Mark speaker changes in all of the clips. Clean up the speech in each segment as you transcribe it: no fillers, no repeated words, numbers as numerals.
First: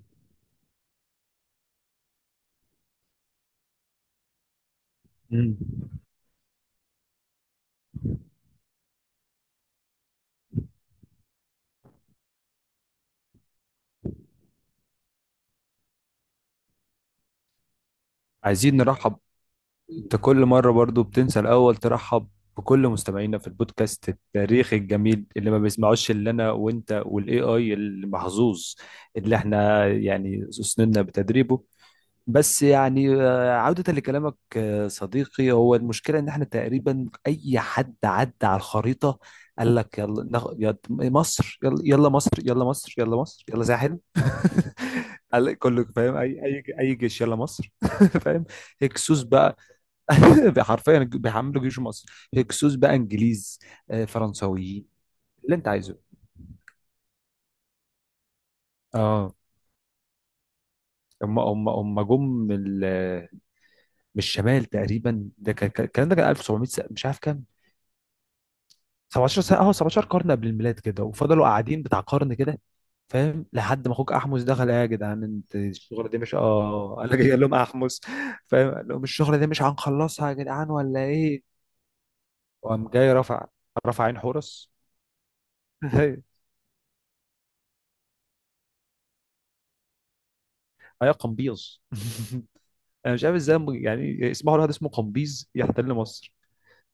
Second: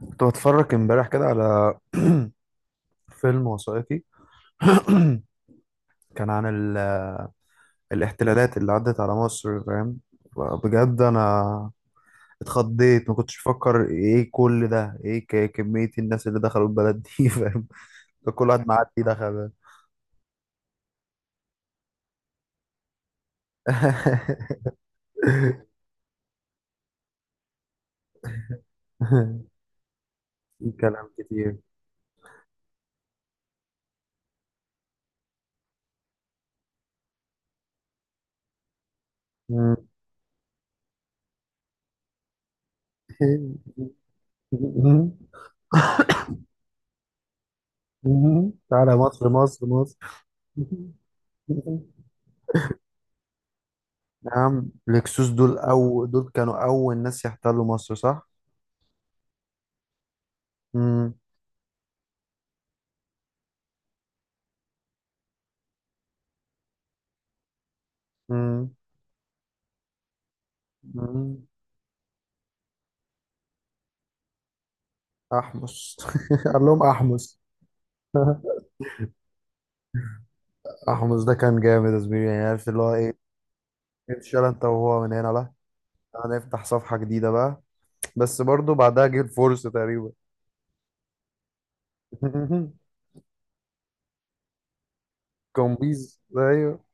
Speaker 1: كنت بتفرج امبارح كده على فيلم وثائقي.
Speaker 2: مم.
Speaker 1: كان عن ال... الاحتلالات اللي عدت على مصر، فاهم؟ بجد انا اتخضيت، ما كنتش بفكر ايه كل ده، ايه كمية الناس اللي دخلوا البلد دي؟ فاهم؟ ده كل واحد
Speaker 2: عايزين
Speaker 1: معدي
Speaker 2: نرحب،
Speaker 1: دخل.
Speaker 2: انت كل مرة برضو بتنسى الأول ترحب بكل مستمعينا في البودكاست التاريخي الجميل اللي ما بيسمعوش إلا أنا وأنت والاي اي المحظوظ اللي احنا يعني
Speaker 1: في
Speaker 2: سننا
Speaker 1: كلام كتير.
Speaker 2: بتدريبه. بس يعني عودة لكلامك، صديقي، هو المشكلة إن احنا تقريبا أي حد عدى على الخريطة قال لك يلا مصر، يلا يلا مصر، يلا مصر، يلا مصر، يلا ساحل. قال كله فاهم، اي اي اي جيش يلا مصر فاهم.
Speaker 1: تعالى
Speaker 2: هكسوس
Speaker 1: مصر،
Speaker 2: بقى
Speaker 1: مصر، مصر.
Speaker 2: حرفيا بيحملوا جيش مصر، هكسوس بقى انجليز،
Speaker 1: نعم،
Speaker 2: فرنساويين
Speaker 1: الهكسوس
Speaker 2: اللي
Speaker 1: دول
Speaker 2: انت عايزه.
Speaker 1: أو دول كانوا أول ناس يحتلوا مصر، صح؟
Speaker 2: اه،
Speaker 1: مم.
Speaker 2: هم جم من من الشمال تقريبا. ده الكلام ده كان 1700 مش عارف كام،
Speaker 1: مم.
Speaker 2: 17 سنه، اه 17 قرن قبل الميلاد كده، وفضلوا
Speaker 1: مم.
Speaker 2: قاعدين بتاع قرن كده. فاهم، لحد ما اخوك احمس دخل: إيه يا جدعان، انت
Speaker 1: احمس.
Speaker 2: الشغله دي مش،
Speaker 1: قال لهم
Speaker 2: اه انا جاي.
Speaker 1: احمس.
Speaker 2: قال لهم احمس، فاهم، قال لهم الشغله دي مش هنخلصها يا جدعان ولا
Speaker 1: احمس ده
Speaker 2: ايه.
Speaker 1: كان جامد يا زميلي، يعني عارف اللي
Speaker 2: وقام
Speaker 1: هو
Speaker 2: جاي
Speaker 1: ايه.
Speaker 2: رفع، رفع عين
Speaker 1: اتشال انت
Speaker 2: حورس
Speaker 1: وهو من هنا، لا، هنفتح صفحة جديدة بقى. بس برضو بعدها جه الفرصة تقريبا.
Speaker 2: ايوه، قمبيز انا مش عارف ازاي يعني اسمه، الواحد اسمه قمبيز يحتل
Speaker 1: كومبيز،
Speaker 2: مصر؟
Speaker 1: ايوه.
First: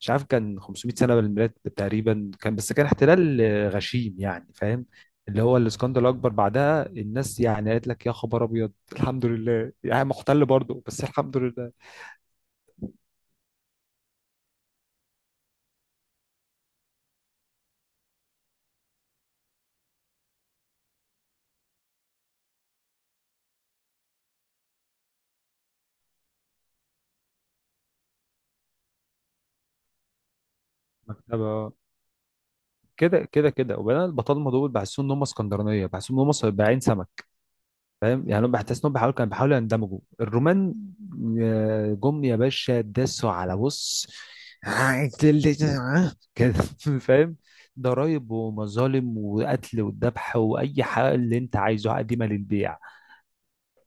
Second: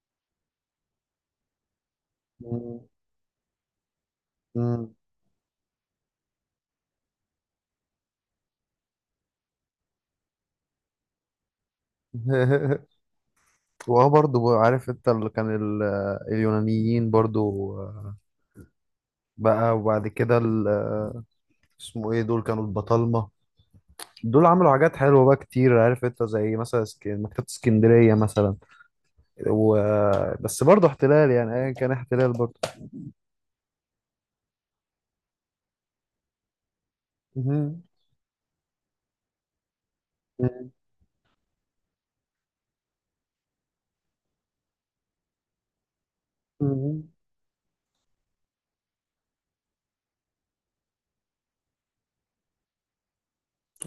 Speaker 2: مش عارف، كان 500 سنه من الميلاد تقريبا كان، بس
Speaker 1: مم.
Speaker 2: كان احتلال غشيم يعني، فاهم.
Speaker 1: مم.
Speaker 2: اللي هو الاسكندر الاكبر بعدها، الناس يعني قالت لك يا خبر ابيض، الحمد لله يعني محتل برضه بس الحمد لله.
Speaker 1: وهو برضو عارف انت اللي كان اليونانيين برضو. بقى وبعد كده اسمه ايه دول، كانوا البطالمة. دول عملوا حاجات حلوة بقى كتير، عارف انت، زي مثلا مكتبة اسكندرية مثلا. و... بس برضه احتلال،
Speaker 2: مكتبه
Speaker 1: يعني ايا كان احتلال برضه.
Speaker 2: كده كده كده، وبعدين البطالمه دول بحسهم ان هم اسكندرانيه، بحسهم ان هم صباعين سمك،
Speaker 1: مهم.
Speaker 2: فاهم يعني. هم بحس انهم بيحاولوا، كانوا بيحاولوا يندمجوا.
Speaker 1: مهم.
Speaker 2: الرومان جم يا باشا داسوا على بص كده،
Speaker 1: مهم.
Speaker 2: فاهم، ضرايب ومظالم وقتل والذبح واي حاجه اللي انت عايزه، قديمه للبيع.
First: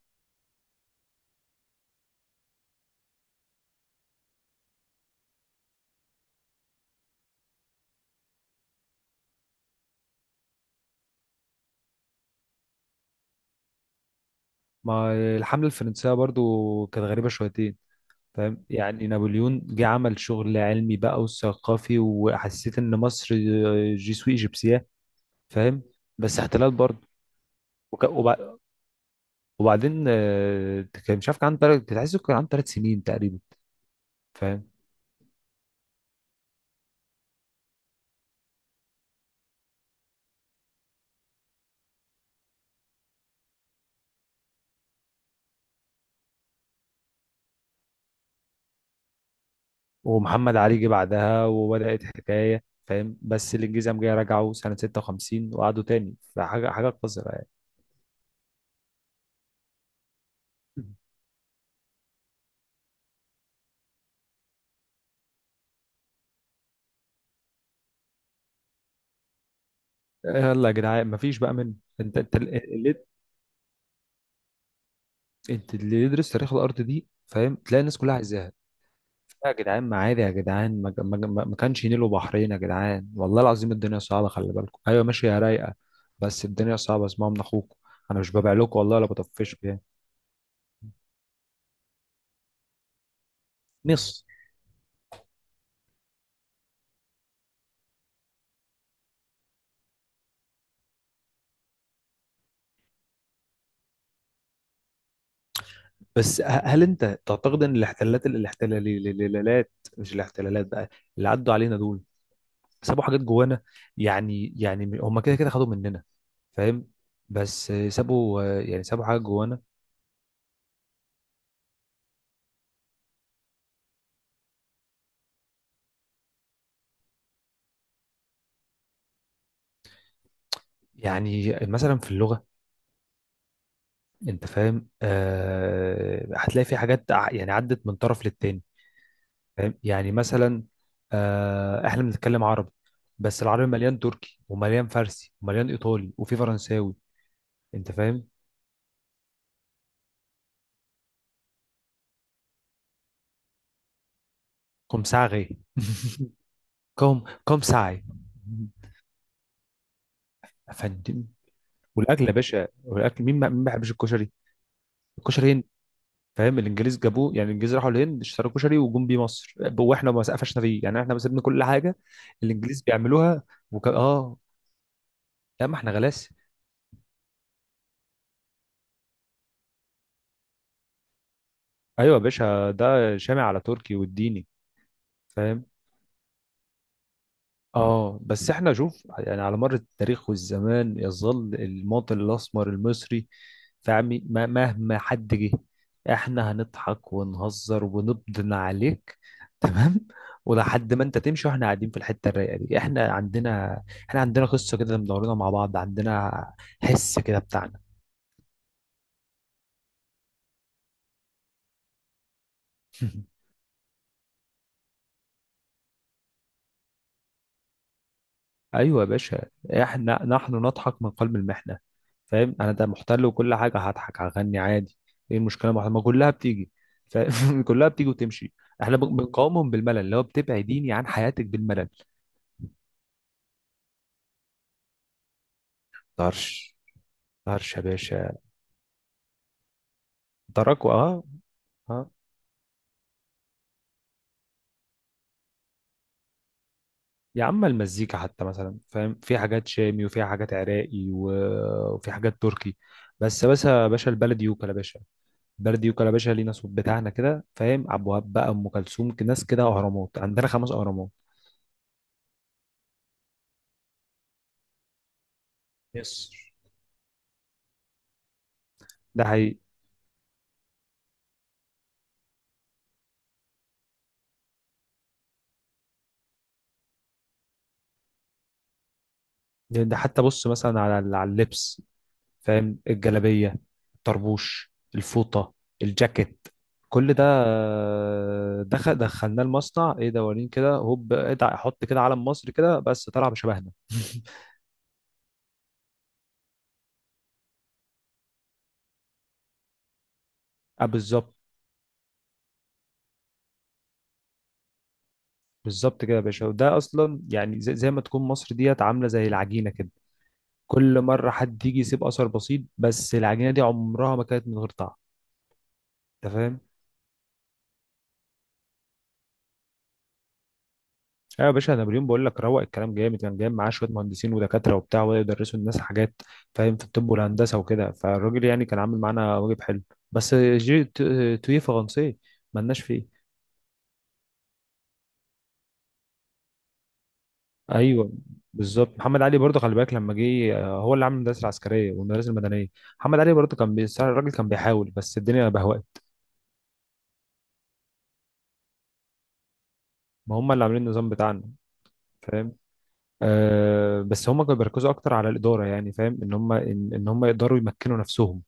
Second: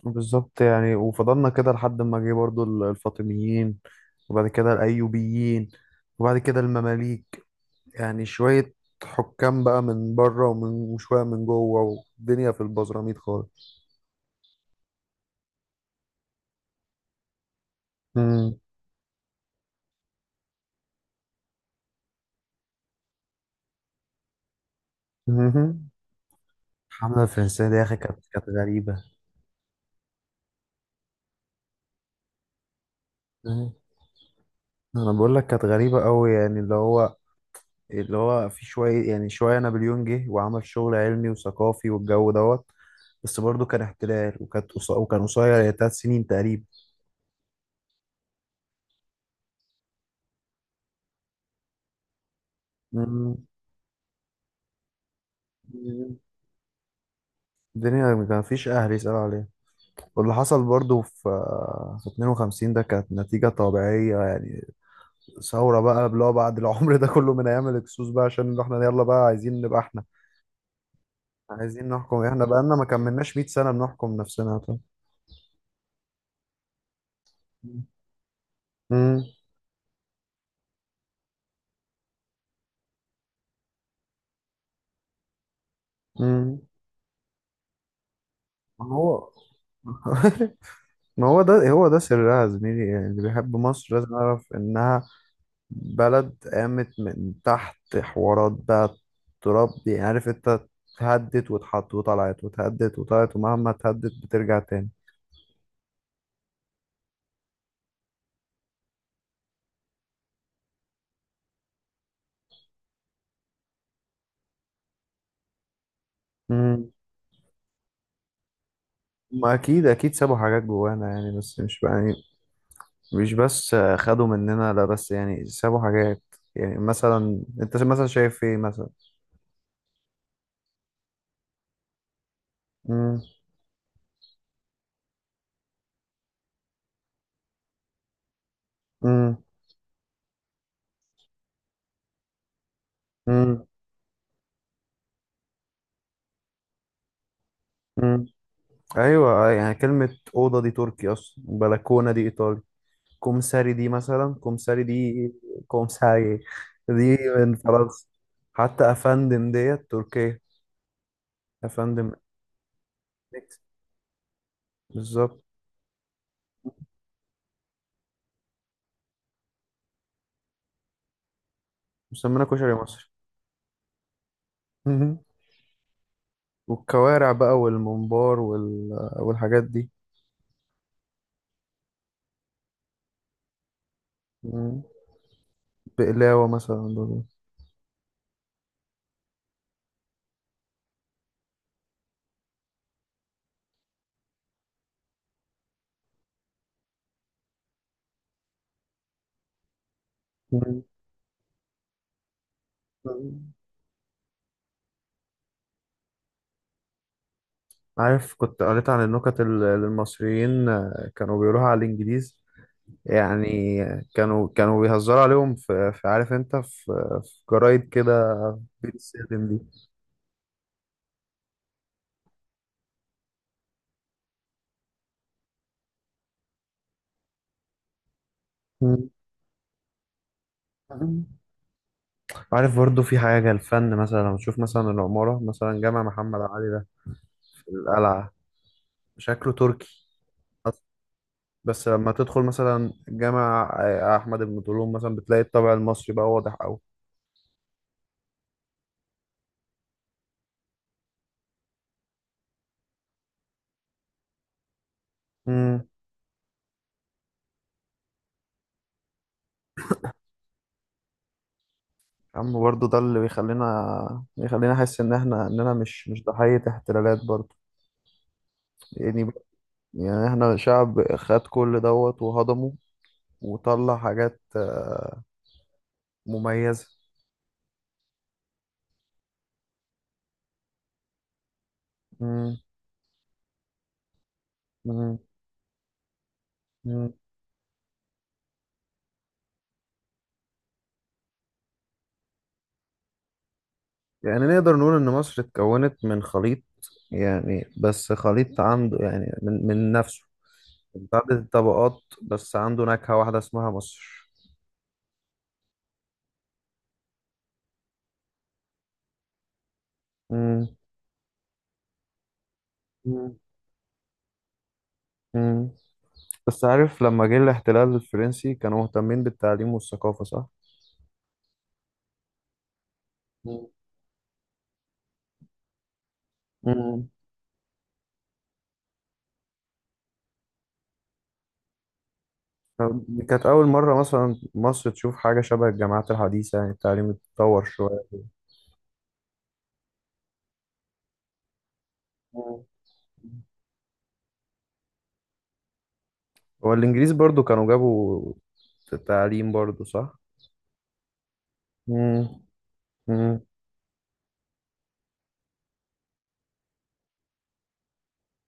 Speaker 1: بالظبط، يعني وفضلنا كده لحد ما جه برضه الفاطميين، وبعد كده الايوبيين، وبعد كده المماليك. يعني شوية حكام بقى من بره ومن، وشوية من جوه، والدنيا في البزراميط خالص.
Speaker 2: ما الحمله الفرنسيه برضو كانت غريبه شويتين،
Speaker 1: مهم.
Speaker 2: فاهم يعني، نابليون جه عمل شغل علمي بقى وثقافي، وحسيت ان مصر جي سوي ايجيبسياه، فاهم،
Speaker 1: مهم.
Speaker 2: بس احتلال
Speaker 1: الحملة الفرنسية دي يا أخي كانت
Speaker 2: برضه.
Speaker 1: غريبة.
Speaker 2: وبعدين كان، مش عارف كان عنده كنت عايزه، كان عنده ثلاث سنين تقريبا،
Speaker 1: مم.
Speaker 2: فاهم.
Speaker 1: أنا بقول لك كانت غريبة أوي، يعني اللي هو في شوية، يعني شوية نابليون جه وعمل شغل علمي وثقافي والجو دوت. بس برضه كان احتلال، وكان قصير، يعني 3 سنين تقريبا.
Speaker 2: ومحمد علي جه بعدها وبدأت حكاية، فاهم،
Speaker 1: مم.
Speaker 2: بس الانجليزي قام جاي رجعوا سنة 56 وقعدوا تاني، فحاجة حاجة قذرة يعني.
Speaker 1: الدنيا ما فيش أهل يسأل عليه. واللي حصل برضه في 52 ده كانت نتيجة طبيعية، يعني ثورة بقى، اللي هو بعد العمر ده كله من أيام الهكسوس بقى، عشان احنا يلا بقى عايزين نبقى احنا
Speaker 2: يلا يا جدعان مفيش بقى منه.
Speaker 1: عايزين
Speaker 2: انت
Speaker 1: نحكم
Speaker 2: انت
Speaker 1: احنا، بقالنا ما
Speaker 2: اللي،
Speaker 1: كملناش 100 سنة بنحكم نفسنا، طب.
Speaker 2: انت اللي يدرس تاريخ الارض دي فاهم، تلاقي الناس كلها عايزاها.
Speaker 1: مم.
Speaker 2: يا جدعان ما عادي، يا جدعان، ما كانش نيل وبحرين يا جدعان، والله العظيم الدنيا صعبة، خلي بالكم. ايوه ماشي يا رايقة. بس
Speaker 1: مم.
Speaker 2: الدنيا صعبة، اسمعوا من اخوكم، انا مش ببيع لكم والله ولا
Speaker 1: هو.
Speaker 2: بطفشكم يعني.
Speaker 1: ما هو ده هو ده سرها يا زميلي، يعني اللي بيحب مصر لازم
Speaker 2: مصر.
Speaker 1: يعرف إنها بلد قامت من تحت حوارات بقى، تراب دي، عارف أنت. اتهدت واتحط وطلعت، واتهدت وطلعت، ومهما اتهدت بترجع تاني.
Speaker 2: بس هل انت تعتقد ان الاحتلالات، الاحتلالات، مش الاحتلالات بقى، اللي عدوا علينا دول سابوا حاجات جوانا؟ يعني يعني هم كده كده خدوا مننا فاهم،
Speaker 1: مم.
Speaker 2: بس سابوا، يعني سابوا حاجات
Speaker 1: ما
Speaker 2: جوانا.
Speaker 1: أكيد أكيد سابوا حاجات جوانا، يعني بس مش بقى يعني، مش بس خدوا مننا، لا بس يعني سابوا حاجات. يعني مثلا أنت مثلا شايف إيه مثلا؟
Speaker 2: يعني مثلا في اللغة.
Speaker 1: مم.
Speaker 2: انت فاهم، آه هتلاقي في حاجات يعني عدت من طرف للتاني،
Speaker 1: مم.
Speaker 2: فاهم، يعني مثلا، آه احنا بنتكلم عربي بس
Speaker 1: مم.
Speaker 2: العربي مليان تركي ومليان فارسي ومليان ايطالي وفي فرنساوي، انت فاهم.
Speaker 1: مم. أيوة، يعني كلمة أوضة دي تركي أصلا، بلكونة دي إيطالي، كومساري دي مثلا كومساري
Speaker 2: كوم
Speaker 1: دي
Speaker 2: ساغي
Speaker 1: كومساري دي
Speaker 2: كوم
Speaker 1: من
Speaker 2: كوم ساي.
Speaker 1: فرنسا، حتى افندم ديت تركيا،
Speaker 2: يا فندم.
Speaker 1: افندم.
Speaker 2: والاكل يا باشا، والاكل مين ما مين
Speaker 1: نكس.
Speaker 2: ما بيحبش الكشري؟
Speaker 1: بالظبط،
Speaker 2: الكشري هند، فاهم، الانجليز جابوه، يعني الانجليز راحوا الهند اشتروا كشري وجم بيه مصر، واحنا ما سقفشنا فيه، يعني احنا سيبنا كل حاجه
Speaker 1: مسمينا كشري
Speaker 2: الانجليز
Speaker 1: مصر.
Speaker 2: بيعملوها. اه،
Speaker 1: مهم.
Speaker 2: لا ما احنا غلاسه.
Speaker 1: والكوارع بقى والممبار والحاجات دي.
Speaker 2: ايوه يا باشا، ده شامع على تركي والديني،
Speaker 1: مم.
Speaker 2: فاهم.
Speaker 1: بقلاوة مثلا برضه.
Speaker 2: اه، بس احنا شوف يعني، على مر التاريخ والزمان يظل المواطن الاسمر المصري، فاهمي، مهما حد جه احنا هنضحك ونهزر ونبدن عليك، تمام؟
Speaker 1: مم.
Speaker 2: ولحد ما انت تمشي واحنا قاعدين في الحته الرايقه دي. احنا عندنا قصه كده مدورينها مع بعض، عندنا حس كده بتاعنا
Speaker 1: عارف، كنت قريت عن النكت اللي المصريين كانوا بيقولوها على الإنجليز. يعني كانوا بيهزروا عليهم في عارف انت في جرايد كده
Speaker 2: ايوه يا باشا،
Speaker 1: بتتسلم
Speaker 2: احنا نحن نضحك من قلب المحنه، فاهم، انا ده محتل وكل حاجه، هضحك هغني عادي، ايه المشكله؟ ما كلها بتيجي، فاهم كلها بتيجي وتمشي. احنا
Speaker 1: دي.
Speaker 2: بنقاومهم بالملل، اللي هو بتبعديني عن
Speaker 1: مهم.
Speaker 2: حياتك بالملل.
Speaker 1: عارف برضو في حاجة، الفن مثلا، لما تشوف مثلا العمارة مثلا جامع محمد علي
Speaker 2: طرش،
Speaker 1: ده في
Speaker 2: طرش يا
Speaker 1: القلعة،
Speaker 2: باشا،
Speaker 1: شكله تركي. أصلاً.
Speaker 2: دركوا اه.
Speaker 1: بس
Speaker 2: اه
Speaker 1: لما تدخل مثلا جامع أحمد بن طولون مثلا، بتلاقي الطابع المصري بقى واضح أوي.
Speaker 2: يا عم المزيكا حتى مثلا، فاهم، في حاجات شامي وفي حاجات عراقي وفي حاجات تركي. بس يا باشا، البلد يوكل يا باشا،
Speaker 1: امم.
Speaker 2: بردي وكلباشا، لينا صوت بتاعنا كده فاهم، عبد الوهاب بقى، ام كلثوم، ناس كده، اهرامات عندنا خمس اهرامات.
Speaker 1: يا عم برضو ده اللي بيخلينا أحس إن إحنا إننا مش
Speaker 2: يس،
Speaker 1: ضحية احتلالات، برضو
Speaker 2: ده
Speaker 1: يعني
Speaker 2: حقيقي.
Speaker 1: يعني إحنا شعب خد كل دوت وهضمه، وطلع حاجات مميزة.
Speaker 2: ده حتى بص مثلا على، على اللبس،
Speaker 1: امم.
Speaker 2: فاهم، الجلابيه، الطربوش، الفوطه، الجاكيت، كل ده دخل، دخلناه المصنع، ايه دورين كده هوب ادع حط كده علم مصر كده، بس طلع بشبهنا
Speaker 1: يعني نقدر نقول إن مصر اتكونت من خليط، يعني بس خليط عنده يعني من نفسه،
Speaker 2: اه
Speaker 1: متعدد
Speaker 2: بالظبط.
Speaker 1: الطبقات، بس عنده نكهة واحدة اسمها مصر.
Speaker 2: بالظبط كده يا باشا، وده اصلا يعني زي ما تكون مصر ديت عامله زي العجينه كده،
Speaker 1: مم.
Speaker 2: كل مره حد يجي يسيب اثر بسيط، بس
Speaker 1: مم.
Speaker 2: العجينه دي عمرها ما كانت من غير طعم،
Speaker 1: مم.
Speaker 2: انت فاهم.
Speaker 1: بس عارف لما جه الاحتلال الفرنسي كانوا مهتمين بالتعليم والثقافة، صح؟
Speaker 2: ايوه يا باشا، نابليون، بقول لك روق، الكلام جامد، كان جايب
Speaker 1: مم.
Speaker 2: معاه شويه مهندسين ودكاتره وبتاع، وبداوا يدرسوا الناس حاجات، فاهم، في
Speaker 1: مم.
Speaker 2: الطب والهندسه وكده، فالراجل يعني كان عامل معانا واجب حلو، بس جي تويه فرنسي، مالناش فيه.
Speaker 1: دي كانت أول مرة مثلا مصر تشوف حاجة شبه الجامعات الحديثة، يعني التعليم اتطور شوية.
Speaker 2: ايوه بالظبط، محمد علي برضه خلي بالك لما جه، هو اللي عامل المدارس العسكريه والمدارس
Speaker 1: مم.
Speaker 2: المدنيه. محمد علي برضه كان بيساعد، الراجل كان بيحاول، بس الدنيا بهوأت.
Speaker 1: والإنجليز برضو كانوا جابوا التعليم برضو، صح؟
Speaker 2: ما هم اللي عاملين النظام بتاعنا،
Speaker 1: مم.
Speaker 2: فاهم.
Speaker 1: مم.
Speaker 2: آه بس هم كانوا بيركزوا اكتر على الاداره، يعني فاهم، ان هم إن هم يقدروا يمكنوا نفسهم،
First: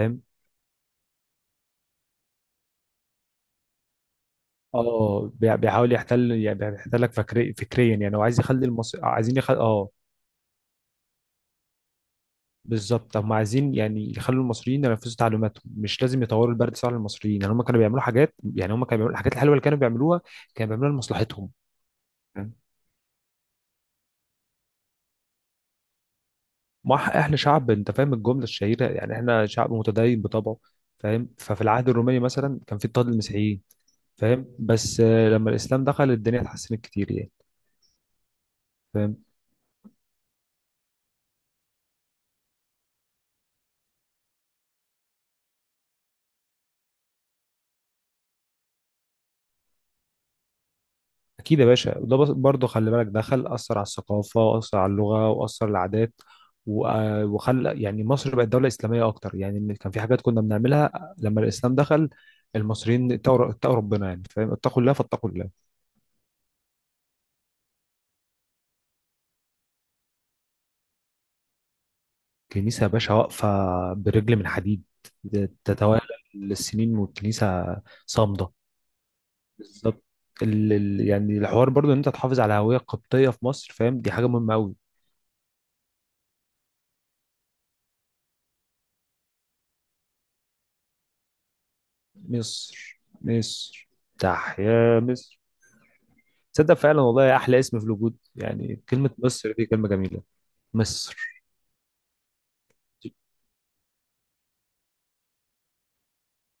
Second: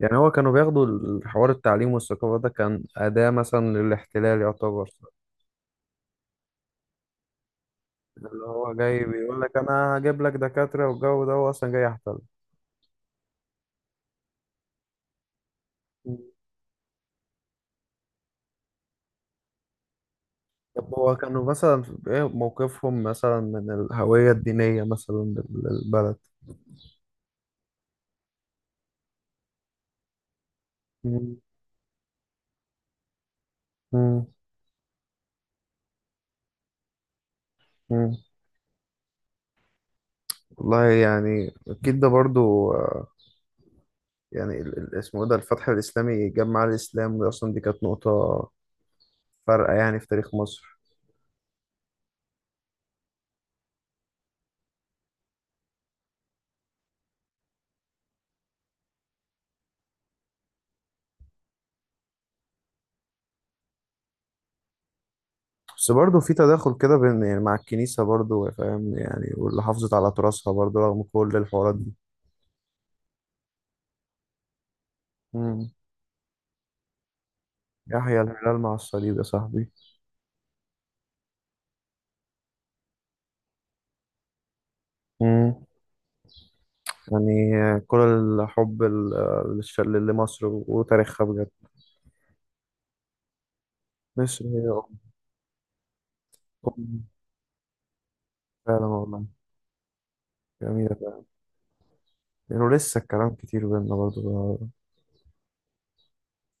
Speaker 1: يعني هو كانوا بياخدوا الحوار، التعليم والثقافة ده كان أداة مثلا للاحتلال، يعتبر
Speaker 2: اه بيحاول يحتل يعني، بيحتلك فكري، فكريا يعني، هو عايز
Speaker 1: اللي
Speaker 2: يخلي
Speaker 1: هو
Speaker 2: المصري،
Speaker 1: جاي
Speaker 2: عايزين
Speaker 1: بيقول لك
Speaker 2: اه.
Speaker 1: أنا هجيب لك دكاترة والجو ده، هو أصلا جاي يحتل.
Speaker 2: بالظبط، هم عايزين يعني يخلوا المصريين ينفذوا تعليماتهم، مش
Speaker 1: مم.
Speaker 2: لازم يطوروا البرد الصعب للمصريين. يعني هم كانوا بيعملوا حاجات، يعني هم كانوا بيعملوا الحاجات الحلوه اللي كانوا بيعملوها، كانوا بيعملوها
Speaker 1: طب هو كانوا
Speaker 2: لمصلحتهم،
Speaker 1: مثلا إيه
Speaker 2: فاهم؟
Speaker 1: موقفهم مثلا من الهوية الدينية مثلا للبلد؟
Speaker 2: ما احنا شعب، انت فاهم الجمله الشهيره، يعني احنا شعب متدين بطبعه، فاهم.
Speaker 1: مم.
Speaker 2: ففي العهد الروماني مثلا كان في اضطهاد للمسيحيين،
Speaker 1: مم.
Speaker 2: فاهم، بس لما الاسلام دخل الدنيا اتحسنت كتير يعني،
Speaker 1: مم.
Speaker 2: فاهم.
Speaker 1: والله يعني أكيد ده برضو يعني اسمه إيه ده، الفتح الإسلامي، جمع الإسلام دي أصلا دي كانت نقطة فارقة يعني في تاريخ مصر.
Speaker 2: اكيد يا باشا، وده برضه خلي بالك، دخل اثر على الثقافه، واثر على اللغه، واثر على العادات، وخلى يعني مصر بقت دوله اسلاميه اكتر، يعني إن كان في حاجات كنا بنعملها. لما الاسلام دخل، المصريين اتقوا ربنا يعني، فاهم، اتقوا الله فاتقوا الله.
Speaker 1: بس برضه في تداخل كده بين، يعني مع الكنيسة برضه، فاهم يعني، واللي حافظت على تراثها برضه رغم كل الحوارات دي.
Speaker 2: الكنيسه يا باشا واقفه برجل من حديد،
Speaker 1: مم.
Speaker 2: تتوالى السنين والكنيسه
Speaker 1: يحيى
Speaker 2: صامده.
Speaker 1: الهلال مع الصليب يا صاحبي.
Speaker 2: بالظبط، يعني الحوار برضو ان انت تحافظ على هويه قبطيه في مصر، فاهم، دي حاجه مهمه قوي.
Speaker 1: مم. يعني كل الحب لمصر وتاريخها بجد.
Speaker 2: مصر، مصر.
Speaker 1: مصر
Speaker 2: تح
Speaker 1: هي،
Speaker 2: يا مصر. تصدق فعلا،
Speaker 1: أم-
Speaker 2: والله احلى اسم في الوجود يعني،
Speaker 1: فعلا
Speaker 2: كلمة
Speaker 1: والله،
Speaker 2: مصر دي كلمة جميلة.
Speaker 1: جميلة فعلا.
Speaker 2: مصر.
Speaker 1: يعني ولسه الكلام كتير بينا برضه.